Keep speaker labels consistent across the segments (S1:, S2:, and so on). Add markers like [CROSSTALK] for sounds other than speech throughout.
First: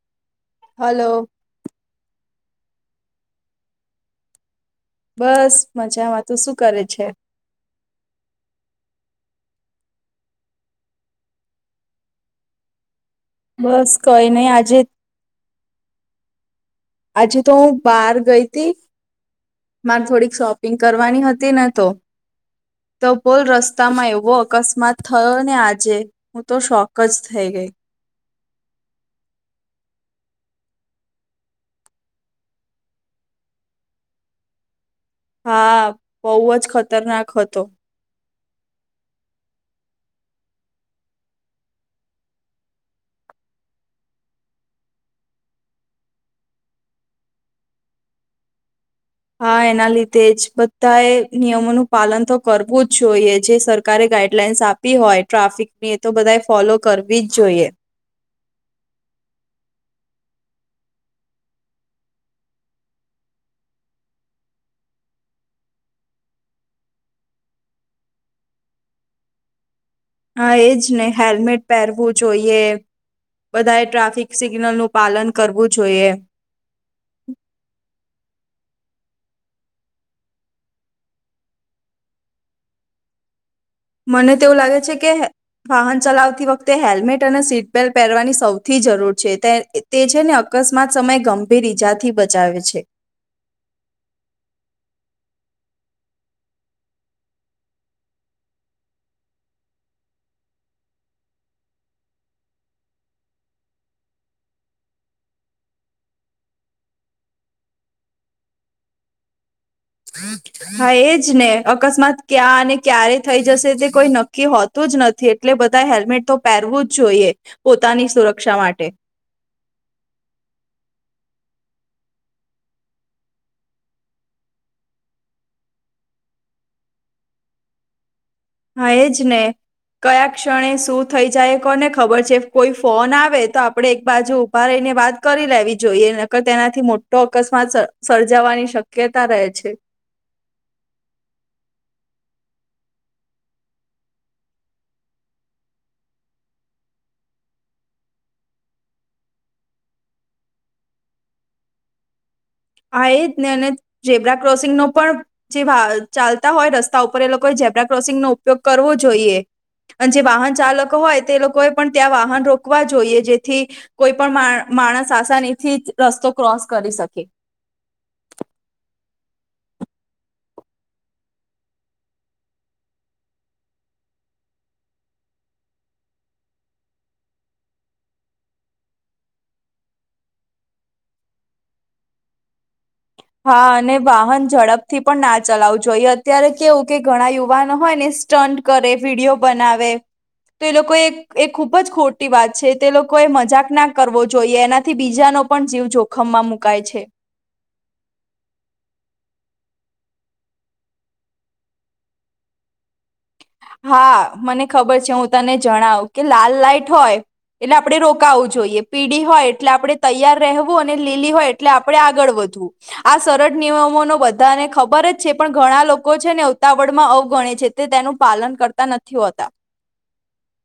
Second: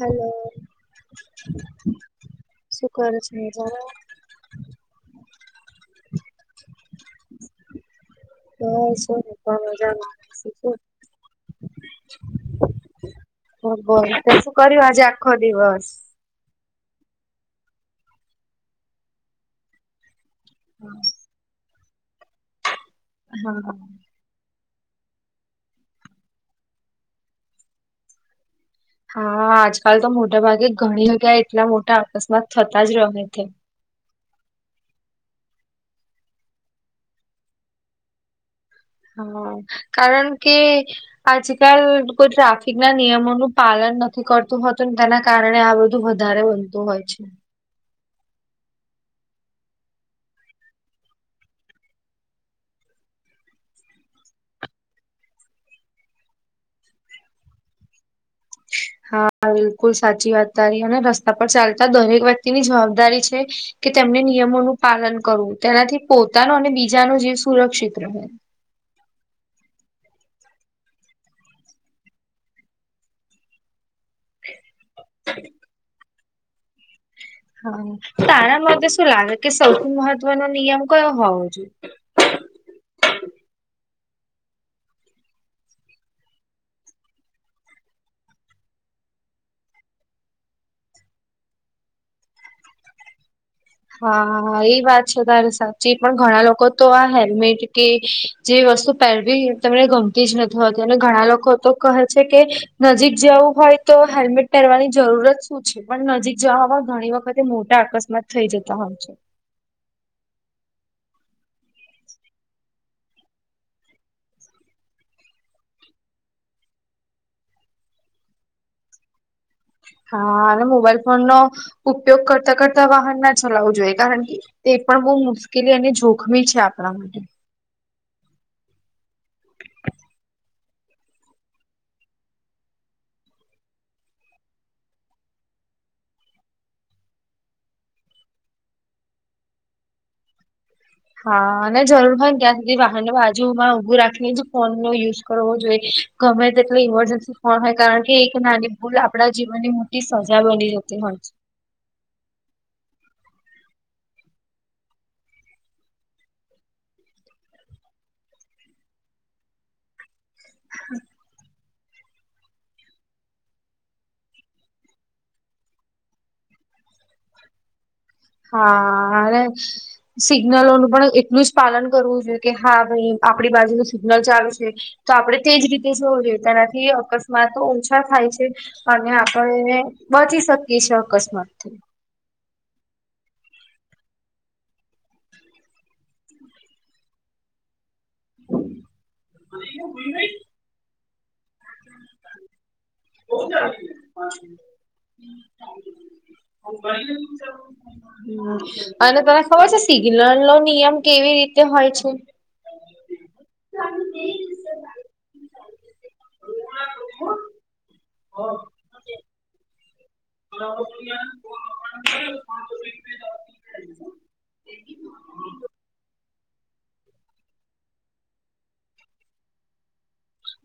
S1: Hello.
S2: Hello.
S1: શું કર [UNINTELLIGIBLE]
S2: બસ મજામાં તું શું કરે છે?
S1: હ શું પણ મજામાં શું.
S2: બસ
S1: [UNINTELLIGIBLE]
S2: કઈ
S1: તે
S2: નહી
S1: શું કર્યું આજે આખો દિવસ
S2: આજે તો હું બહાર ગઈ તી મારે થોડીક શોપિંગ કરવાની હતી ને તો ટબોલ
S1: હા
S2: રસ્તામાં એવો અકસ્માત થયો ને આજે હું તો શોક જ થઈ ગઈ
S1: હા આજકાલ તો મોટા ભાગે ઘણી જગ્યા એટલા મોટા અકસ્માત થતા જ રહે છે.
S2: હા બઉ અ જ ખતરનાક હતો
S1: હ કારણ કે આજકાલ કોઈ ટ્રાફિક ના નિયમોનું પાલન નથી કરતું હતું તેના કારણે આ બધું વધારે બનતું હોય છે.
S2: હા એના લીધે જ બધા એ નિયમોનું પાલન તો કરવું જ જોઈએ જે સરકારે ગાઈડલાઈન્સ આપ ની હોય ટ્રાફિક ની એ તો બધા ફોલો કરવી જ જોઈએ.
S1: હા બિલકુલ સાચી વાત તારી અને રસ્તા પર ચાલતા દરેક વ્યક્તિની જવાબદારી છે. કે તેમને નિયમોનું પાલન કરવું તેનાથી પોતાનો અને બીજાનો જીવ સુરક્ષિત રહે
S2: હા એજ ને હેલ્મેટ પહેરવું જોઈએ. બધાએ ટ્રાફિક સિગ્નલ નું પાલન કરવું જોઈએ
S1: હા તારા માટે શું લાગે કે સૌથી મહત્વનો નિયમ કયો હોવો જોઈએ.
S2: મને તો એવું લાગે છે કે વાહન ચલાવતી વખતે હેલ્મેટ અને સીટબલ્ટ પહેરવાની સૌથી જરૂર છે તે તે છે ને અકસ્માત સમય ગંભીર ઈજાથી બચાવે છે.
S1: હા એ વાત છે તારે સાચી પણ ઘણા લોકો તો આ હેલ્મેટ કે જે વસ્તુ પહેરવી તમને ગમતી જ નથી હોતી અને ઘણા લોકો તો કહે છે કે નજીક જવું હોય તો હેલ્મેટ પહેરવાની જરૂર જ શું છે પણ નજીક જવા હવા ઘણી વખતે મોટા અકસ્માત થઈ જતા હોય છે.
S2: હા એજ ને અકસ્માત ક્યાં અને ક્યારે થઈ જશે તે કોઈ નક્કી હોત તું જ નથી એટલે બધા હેલ્મેટ તો પહેરવું જ જોઈએ પોતાની સુરક્ષા માટે
S1: હા અને મોબાઈલ ફોન નો ઉપયોગ કરતા કરતા વાહન ના ચલાવવું જોઈએ કારણ કે તે પણ બહુ મુશ્કેલી અને જોખમી છે આપણા માટે
S2: હા એજ ને કયા ક્ષણે શું થઈ જાય કોને ખબર છે કોઈ ફોન આવે તો આપડે એક બાજુ ઊભા રહીને વાત કરી લેવી જોઈએ નકર તેનાથી મોટો અકસ્માત સર્જ સર્જાવાની શક્યતા રહે છે.
S1: હા અને જરૂર હોય ને ત્યાં સુધી વાહન બાજુમાં ઊભું રાખીને જ ફોન નો યુઝ કરવો જોઈએ. ગમે તેટલી ઇમરજન્સી હ હોય કારણ કે એક નાની ભૂલ આપડા જીવનની મોટી સજા બની જતી હોય છે.
S2: આ એજ ને અને ઝેબ્રા ક્રોસિંગ નો પણ જે વા ચાલતા હોય રસ્તા ઉપર એ લોકોએ ઝેબ્રા ક્રોસિંગ નો ઉપયોગ કરવો જોઈએ. અને જે વાહન ચાલકો હોય તે લોકોએ પણ ત્યાં વાહન રોકવા જોઈએ જેથી કોઈ પણ માણ માણસ આસાનીથી જ રસ્તો ક્રોસ કરી શકે.
S1: હા અને સિગ્નલોનું પણ એટલું જ પાલન કરવું જોઈએ કે હા ભાઈ આપડી બાજુ ન સિગ્નલ ચાલુ છે તો આપડે તેજ રીતે જોવ [UNINTELLIGIBLE] તેનાથી અકસ્માતો ઓછા થાય છે અને આપણે એને બચી શકીએ છ અકસ્માત
S2: હા અને વાહન ઝડપ થી પણ ના ચલાવું જોઈએ અત્યારે કેવું કે ઘણા યુવાનો હોય ને સ્ટન્ટ કરે વિડીયો બનાવે તો એ લોકો એ એ ખુબ જ ખોટી વાત છે તે લોકો એ મજાક ના કરવો જોઈએ એનાથી બીજાનો પણ જીવ જો ખમમાં મુકાય છે.
S1: હ અને તને ખબર છે સિગ્નલ નો નિયમ કેવી રીતે હોય છે.
S2: હા મને ખબર છે હું તને જણાઉ કે લાલ લાઈટ હોય એટલે આપડે રોકાવું જોઈએ, પીડી હોય એટલે આપડણે તૈયાર રહેવું અને લીલી હોય એટલે આપડે આગળ વધવું. આ સરળ નિયમો નો બધાને ખબર જ છે પણ ઘણા લોકો છે ને ઉતાવડ માં અવગણે છે તે તેનું પાલન કરતા નથી હોતા.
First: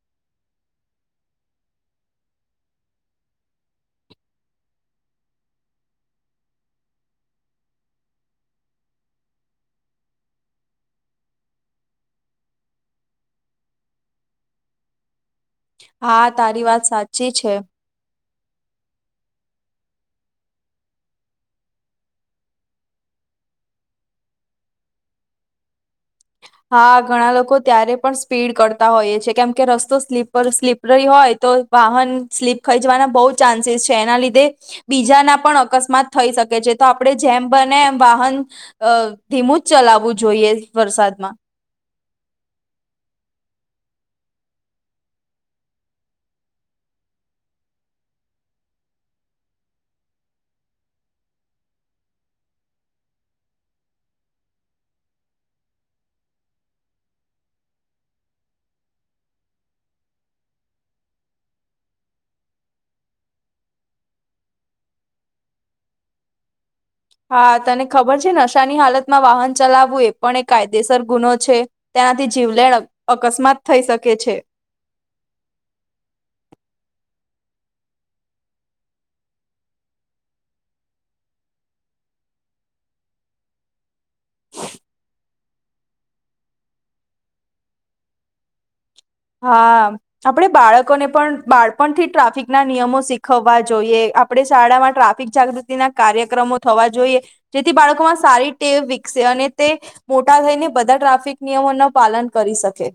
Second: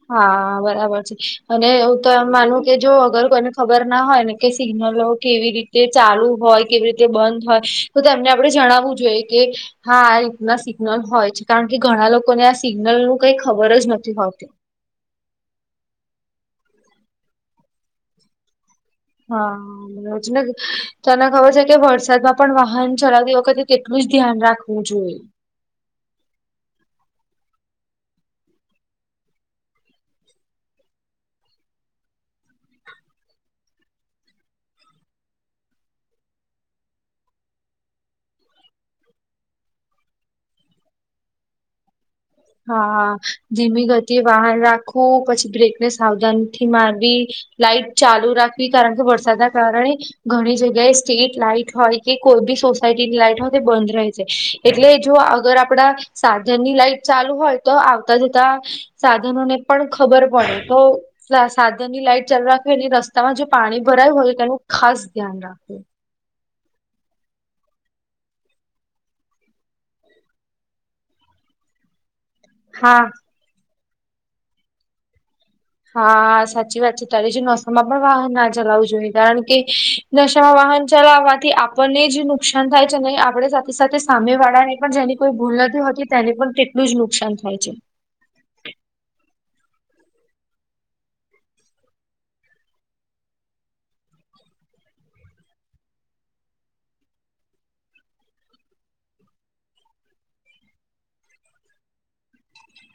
S1: હા બરાબર છે અને હું તો એમ માનું કે જો અગર કોઈને ખબર ના હોય ને કે સિગ્નલો કેવી રીતે ચાલુ હોય કેવી રીતે બંધ હોય તો તેમને આપડે જણાવવું જોઈએ કે હા આ રીતના સિગ્નલ હોય છે કારણ કે ઘણા લોકોને આ સિગ્નલ નું કઈ ખબર જ નથી હોતી.
S2: હા તારી વાત સાચી છે.
S1: હા. તને ખબર છે કે વરસાદમાં પણ વાહન ચલાવતી વખતે તેટલું જ ધ્યાન રાખવું જોઈએ.
S2: હા ઘણા લોકો ત્યારે પણ સ્પીડ કરતા હોઈએ છે કેમ કે રસ્તો સ્લીપર સ્લીપ રહી હોય તો વાહન સ્લીપ ખાઈ જવાના બહુ ચાન્સીસ છે એના લીધે બીજાના પણ અકસ્માત થઈ શકે છે તો આપડે જેમ બને એમ વાહન અ ધીમું જ ચલાવવું જોઈએ વરસાદમાં
S1: હા ધીમી ગતિએ વાહન રાખવું પછી બ્રેકને સાવધાન થી મારવી લાઈટ ચાલુ રાખવી કારણ કે વરસાદના કારણે ઘણી જગ્યાએ સ્ટેટ લાઈટ હોય કે કોઈ બી સોસાયટીની લાઈટ હોય તો બંધ રે છે. એટલે જો અગર આપડા સાધન ની લાઈટ ચાલુ હોય તો આવતા જતા સાધનો ને પણ ખબર પડે તો સાધન ની લાઈટ ચાલુ રાખે એ રસ્તામાં જે પાણી ભરાયું હોય તેનું ખાસ ધ્યાન રાખવુ
S2: હા તને ખબર છે નશાની હાલતમાં વાહન ચલાવવું એ પણ એક કાયદેસર ગુનો છે. તેનાથી જીવલેણ
S1: હા
S2: અક અકસ્માત થઈ શકે છે.
S1: હા સાચી વાત છે તારી જે નોસમ માં પણ વાહન ના ચલાવું જોઈએ કારણ કે નશામાં વાહન ચલાવાથી આપણને જે નુકસાન થાય છે ને આપડે સાથે સાથે સામે વાળા ને પણ જેની કોઈ ભૂલ નથી હોતી તેને પણ તેટલું જ નુકસાન થાય છે.
S2: હા આપડે બાળકોને પણ બાળપણથી ટ્રાફિક ના નિયમો શીખવા જોઈએ. આપણે શાળામાં ટ્રાફિક જાગૃતિ ના કાર્યક્રમો થવા જોઈએ જેથી બાળકોમાં સારી ટેવ વિકસે અને તે મોટા થઈને બધા ટ્રાફિક નિયમો નો પાલન કરી શકે.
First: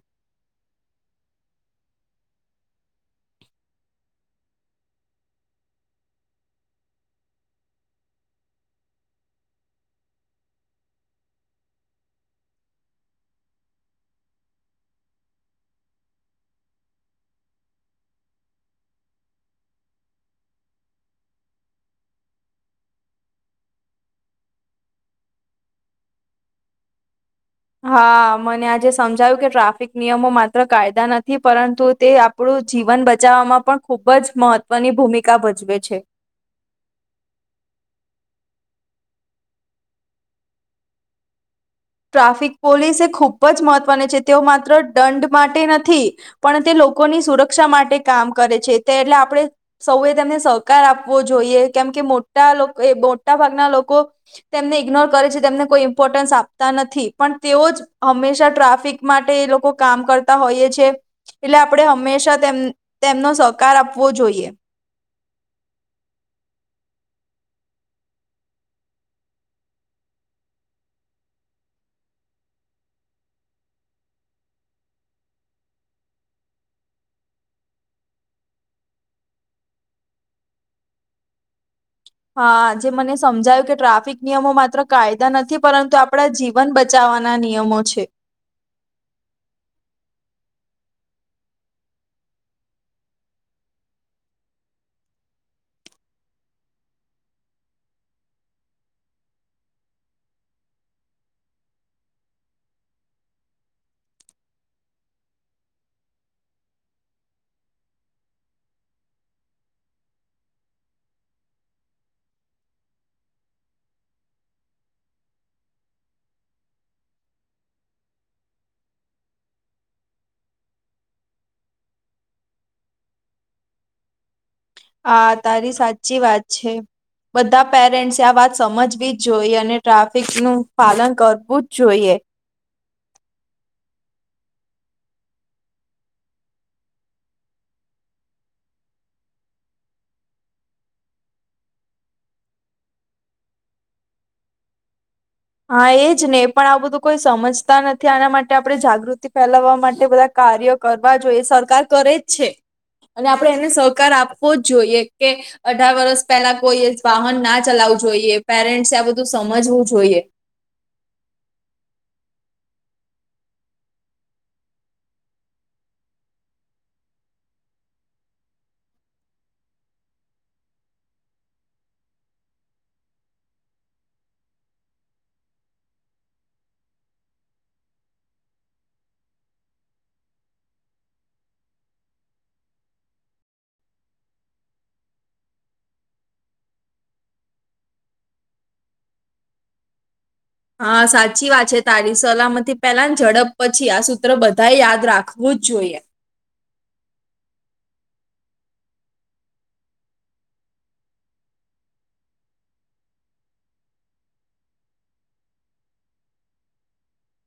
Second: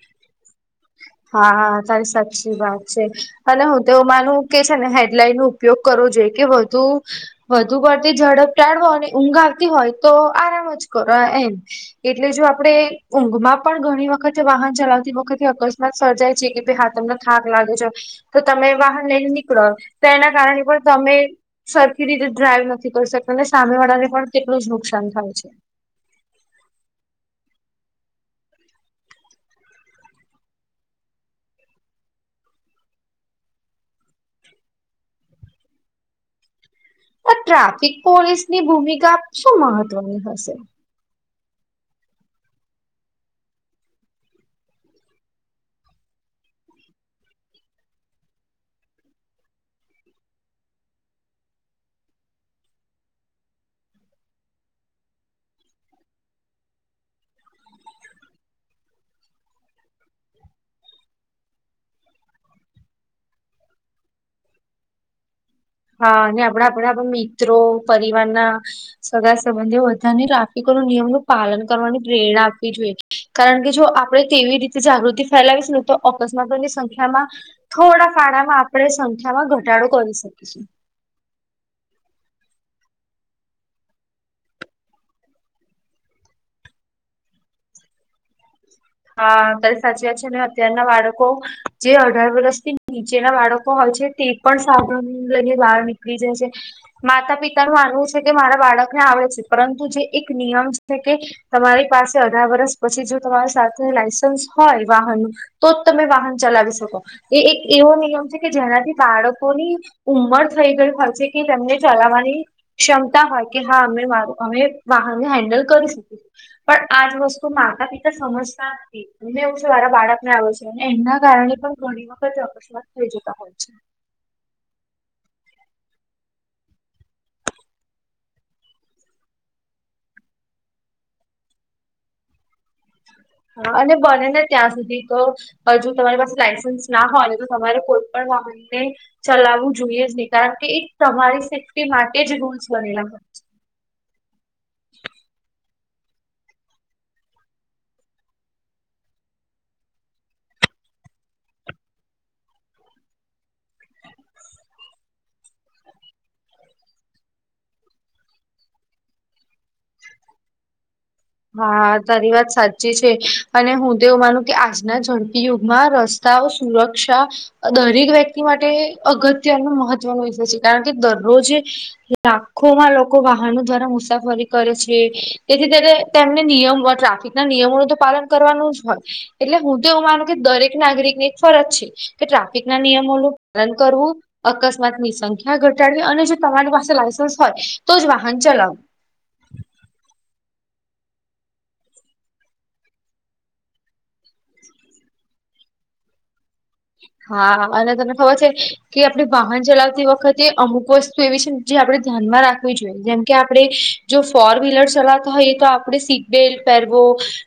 S1: હા તારી સાચી વાત છે અને હુંતો એવું માનું કે છે ને હેડલાઈન નું ઉપયોગ કરો જોઈ કે વધુ વધુ પડતી ઝડપ ટાળવો અને ઊંઘ આવતી હોય તો આરામ જ કરો એ એમ એટલે જો આપડે ઊંઘમાં પણ ઘણી વખતે વાહન ચલાવતી વખતે અક સર્જાય છે કે ભાઈ હા તમને થાક લાગ્યો છ તો તમે વાહન લઈને નીકળો તો એના કારણે પણ તમે સરખી રીતે ડ્રાઈવ નથી કરી શકતા અને સામે વાળાને પણ કેટલું જ નુકસાન થાય છે
S2: હા મને આજે સમજાયું કે ટ્રાફિક નિયમો માત્ર કાયદા નથી પરંતુ તે આપણું જીવન બચાવવામાં પણ ખુબ જ મહત્વની ભૂમિકા ભજવે છે.
S1: આ ટ્રાફિક પોલીસની ભૂમિકા શું મહત્વની હશે.
S2: ટ્રાફિક પોલીસ એ ખૂબ જ મહત્વની છે તેઓ માત્ર દંડ માટે નથી પણ તે લોકોની સુરક્ષા માટે કામ કરે છે તે એટલે આપણે સૌએ તેમને સહકાર આપવો જોઈએ કેમ કે મોટા એ મોટા ભાગના લોકો તેમને ઇગ્નોર કરે છે તેમને કોઈ ઇમ્પોર્ટન્સ આપ તા નથી પણ તેઓ જ હંમેશા ટ્રાફિક માટે એ લોકો કામ કરતા હોઈએ છે. એટલે આપણે હંમેશા તેમ તેમનો સહકાર આપવો જોઈએ.
S1: હા અને આપણા આપણા મિત્રો પરિવારના સગા સંબંધે બધાને ટ્રાફિકો ન નિયમ નું પાલન કરવાની પ્રેરણા આપવી જોઈએ. કારણ કે જો આપણે કેવી રીતે જાગૃતિ ફેલાવીશ ને તો અકસ્માતોની સંખ્યામાં થોડા ફાડામાં આપણે સંખ્યામાં ઘટાડો કરી શકીશું.
S2: હા જ મને સમજાયું કે ટ્રાફિક નિયમો માત્ર કાયદા નથી પરંતુ આપણા જી વન બચાવવાના નિયમો છે.
S1: હા અત્યારે સાચી વાત છે અને અત્યારના બાળકો જે અઢાર વર્ષથી નીચેના બાળકો હોય છે તે પણ સાધન લઈને બહાર નીકળી જાય છે. માતા પિતા ન માનવું છે કે મારા બાળકને આવડે છે પરંતુ જે એક નિયમ છે કે તમારી પાસે અઢાર વર્સ પછી જો તમારી સાથે લાયસન્સ હોય વાહનનું તો જ તમે વાહન ચલાવી શકો એ એક એવો નિયમ છે કે જેનાથી બાળકોની ઉમર થઈ ગય હોય છે કે તેમને ચલાવવાની ક્ષમતા હોય કે હા અમે મારું અમે વાહનને હેન્ડલ કરી શકીએ. પણ આજ વસ્તુ માતા પિતા સમજ ને એવું છે મારા બાળક ને આવે છે અને એમના કારણે પણ ઘણી વખત થઈ જતા હોય છે.
S2: હા તારી સાચી વાત છે. બધા પેરેન્ટ્સે આ વાત સમજવી જ જોઈએ અને ટ્રાફિક નું પાલન કરવું જ જોઈએ.
S1: હા અને બને ને ત્યાં સુધી તો. હજુ તમારી પાસે લાયસન્સ ના હોય ને તો તમારે કોઈ પણ વાહનને ચલાવવું જોઈએ જ નહી કારણ કે એક તમારી સેફ્ટી માટે જ રૂલ્સ બનેલા હોય છે.
S2: હા એજ ને પણ આ બધું કોઈ સમજતા નથી આના માટે આપણે જાગૃતિ ફેલાવવા માટે બધા કાર્ય કરવા જોઈએ સરકાર કરે જ છે. અને આપણે એને સહકાર આપવો જ જોઈએ કે અઢાર વર્સ પહેલા કોઈએ વાહન ના ચલાવું જોઈએ પેરેન્ટ્સ આ બધું સમજવું જોઈએ.
S1: હા તારી વાત સાચી છે અને હું તો એવું માનું કે આજના ઝડપી યુગમાં રસ તાઓ સુરક્ષા દરેક વ્યક્તિ માટે અગત્યનો મહત્વનો વિષય છે કારણ કે દરરોજ લાખોમાં લોકો વાહનો દ્વારા મુસાફરી કરે છે તેથી ત્યારે તેમને નિયમ ટ્રાફિક ના નિયમોનું તો પાલન કરવાનું જ હોય. એટલે હું તો એવું માનું કે દરેક નાગરિક ની એક ફરજ છે કે ટ્રાફિક ના નિયમોનું પાલન કરવું અકસ્માત ની સંખ્યા ઘટાડી અને જો તમારી પાસે લાયસન્સ હોય તો જ વાહન ચલાવુ.
S2: હા સાચી વાત છે તારી સલામતી પેલા ઝડપ પછી આ સૂત્ર બધા યાદ રાખવું જ જોઈએ.
S1: હા અને તમને ખબર છે. કે આપણે વાહન ચલાવતી વખતે અમુક વસ્તુ એવી છે જે આપણે ધ્યાનમાં રાખવી જોઈએ જેમકે આપણે જો ફોર વ્હીલર ચલાતા હોય એ તો આપણે સીટ બેલ્ટ પહેરવો.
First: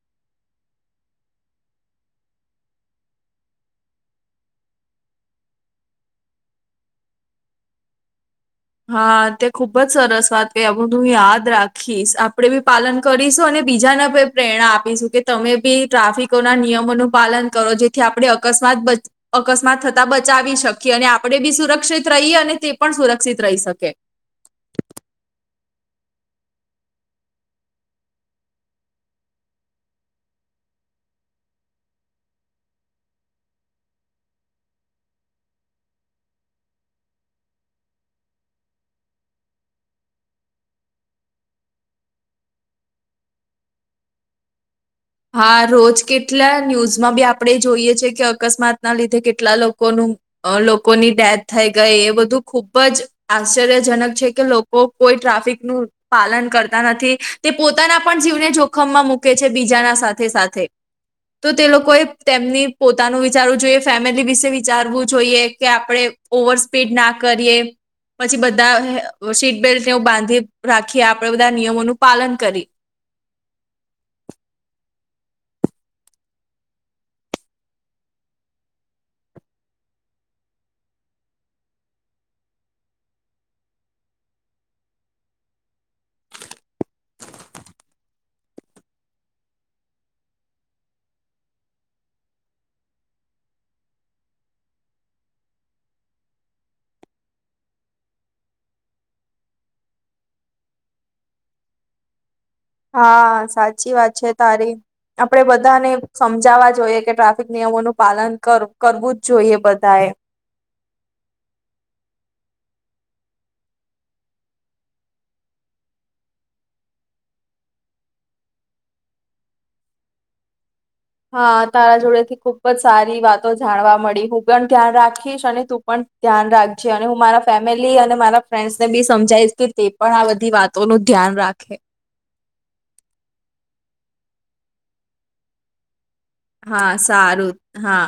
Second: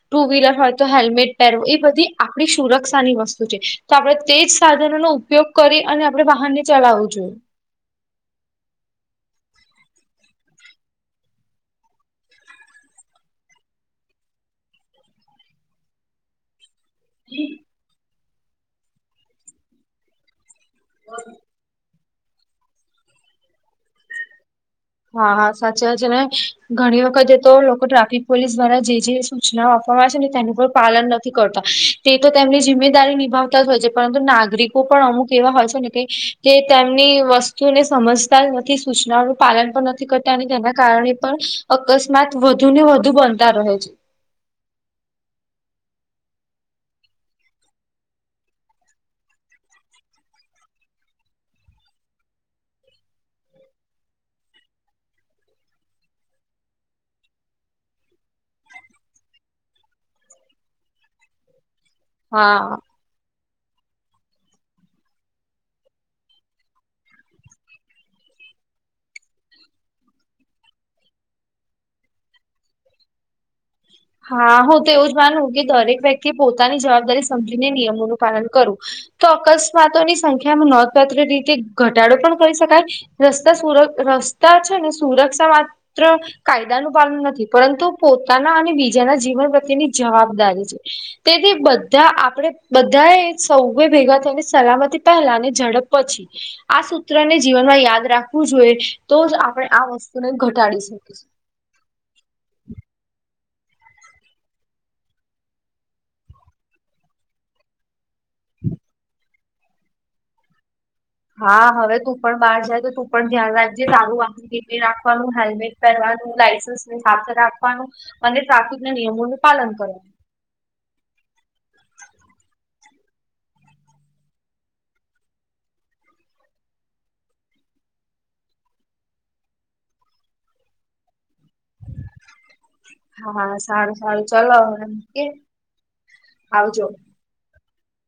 S1: ટુ વ્હીલર હોય તો હેલ્મેટ પહેરવું એ બધી આપણી સુરક્ષાની વસ્તુ છે. તો આપણે તેજ સાધનોનો ઉપયોગ કરી અને આપણે વાહનને ચલાવવું જોઈએ.
S2: હા તે ખુબ જ સરસ વાત કરી આ બધુ યાદ રાખીશ આપડે બી પાલન કરીશું અને બીજાને પ્રેરણા આપીશું કે તમે બી ટ્રાફિકો ના નિયમોનું પાલન કરો જેથી આપણે અકસ્માત અકસ્માત થતા બચાવી શક કીએ અને આપણે બી સુરક્ષિત રહીએ અને તે પણ સુરક્ષિત રહી શકે.
S1: હા હા સાચી વાત છે ઘણી વખત એ તો લોકો ટ્રાફિક પોલીસ દ્વારા જે જે સૂચના આપવામાં છે ને તેનું પણ પાલન નથી કરતા તે તો તેમની જિમ્મેદારી નિભાવતા જ હોય છે પરંતુ નાગરિક લોકો પણ અમુક એવા હોય છે ને તેમની વસ્તુને સમજતા નથી સૂચનાઓ પાલન પણ નથી કરતા અને તેના કારણે પણ અકસ્માત વધુ ને વધુ બનતા રહે છે.
S2: હા રોજ કેટલા ન્યૂઝમાં બી આપણે જોઈએ છીએ કે અકસ્માત ના લીધે કેટલા લોકોનું અ લોકોની ડેથ થઈ ગઈ એ બધું ખુબ જ આશ્ચર્યજનક છે કે લોકો કોઈ ટ્રાફિક નું પાલન કરતા નથી તે પોતાના પણ જીવને જોખમમાં મૂકે છે બીજાના સાથે સાથે તો તે લોકોએ
S1: હા
S2: તેમની પો પોતાનું વિચારવું જોઈએ, ફેમિલી વિશે વિચારવું જોઈએ કે આપડે ઓવર સ્પીડ ના કરીએ પછી બધા સીટબેલ્ટ ને બાંધી રાખી આપણેે બધા નિયમોનું પાલન કરી.
S1: હા હું તો એવું જ માનું કે દરેક વ્યક્તિ પોતાની જવાબદારી સમજીને નિયમોનું પાલન કરવું. તો અકસ્માતોની સંખ્યામાં નોંધપાત્ર રીતે ઘટાડો પણ કરી શકાય. રસ્તા સુર રસ્તા છે ને સુરક્ષામાં ત્ર કાયદાનું પાલન નથી પરંતુ પોતાના અને બી જેના જીવન પ્રત્યેની જવાબદારી છે. તેથી બધા આપણે બધાએ સૌએ ભેગા થઈને સલામતીતા પહેલા ની ઝડપ પછી આ સૂત્રને જીવનમાં યાદ રાખવું જોઈએ તો જ આપણે આ વસ્તુને ઘટાડી શકીશું.
S2: હા સાચી વાત છે તારી આપડે બધાને સમજાવવા જોઈએ કે ટ્રાફિક નિયમોનું પાલન કરવું જ જોઈએ બધા એ.
S1: હા હવે તું પણ બહાર જાય તો તું પણ ધ્યાન રાખજે સારું વા [INAUDIBLE] આપવાનું, હેલ્મેટ પહેરવાનું, લાયસન્સની સાથે રાખવાનું. અને ટ્રાફિક ના નિયમોનું પાલન કરવાનું.
S2: હા તારા જોડે થી ખુબ જ સારી વાતો જાણવા મળી હું પણ ધ્યાન રાખીશ અને તું પણ ધ્યાન રાખજે અને હું મારા ફેમિલી અને મારા ફ્રેન્ડસ ને બી સમજાઈશ કે તે પણ આ બધી વાત તોનું ધ્યાન રાખે.
S1: હા સારું સારું ચલો હવે મુકીએ.
S2: હા સારું હા.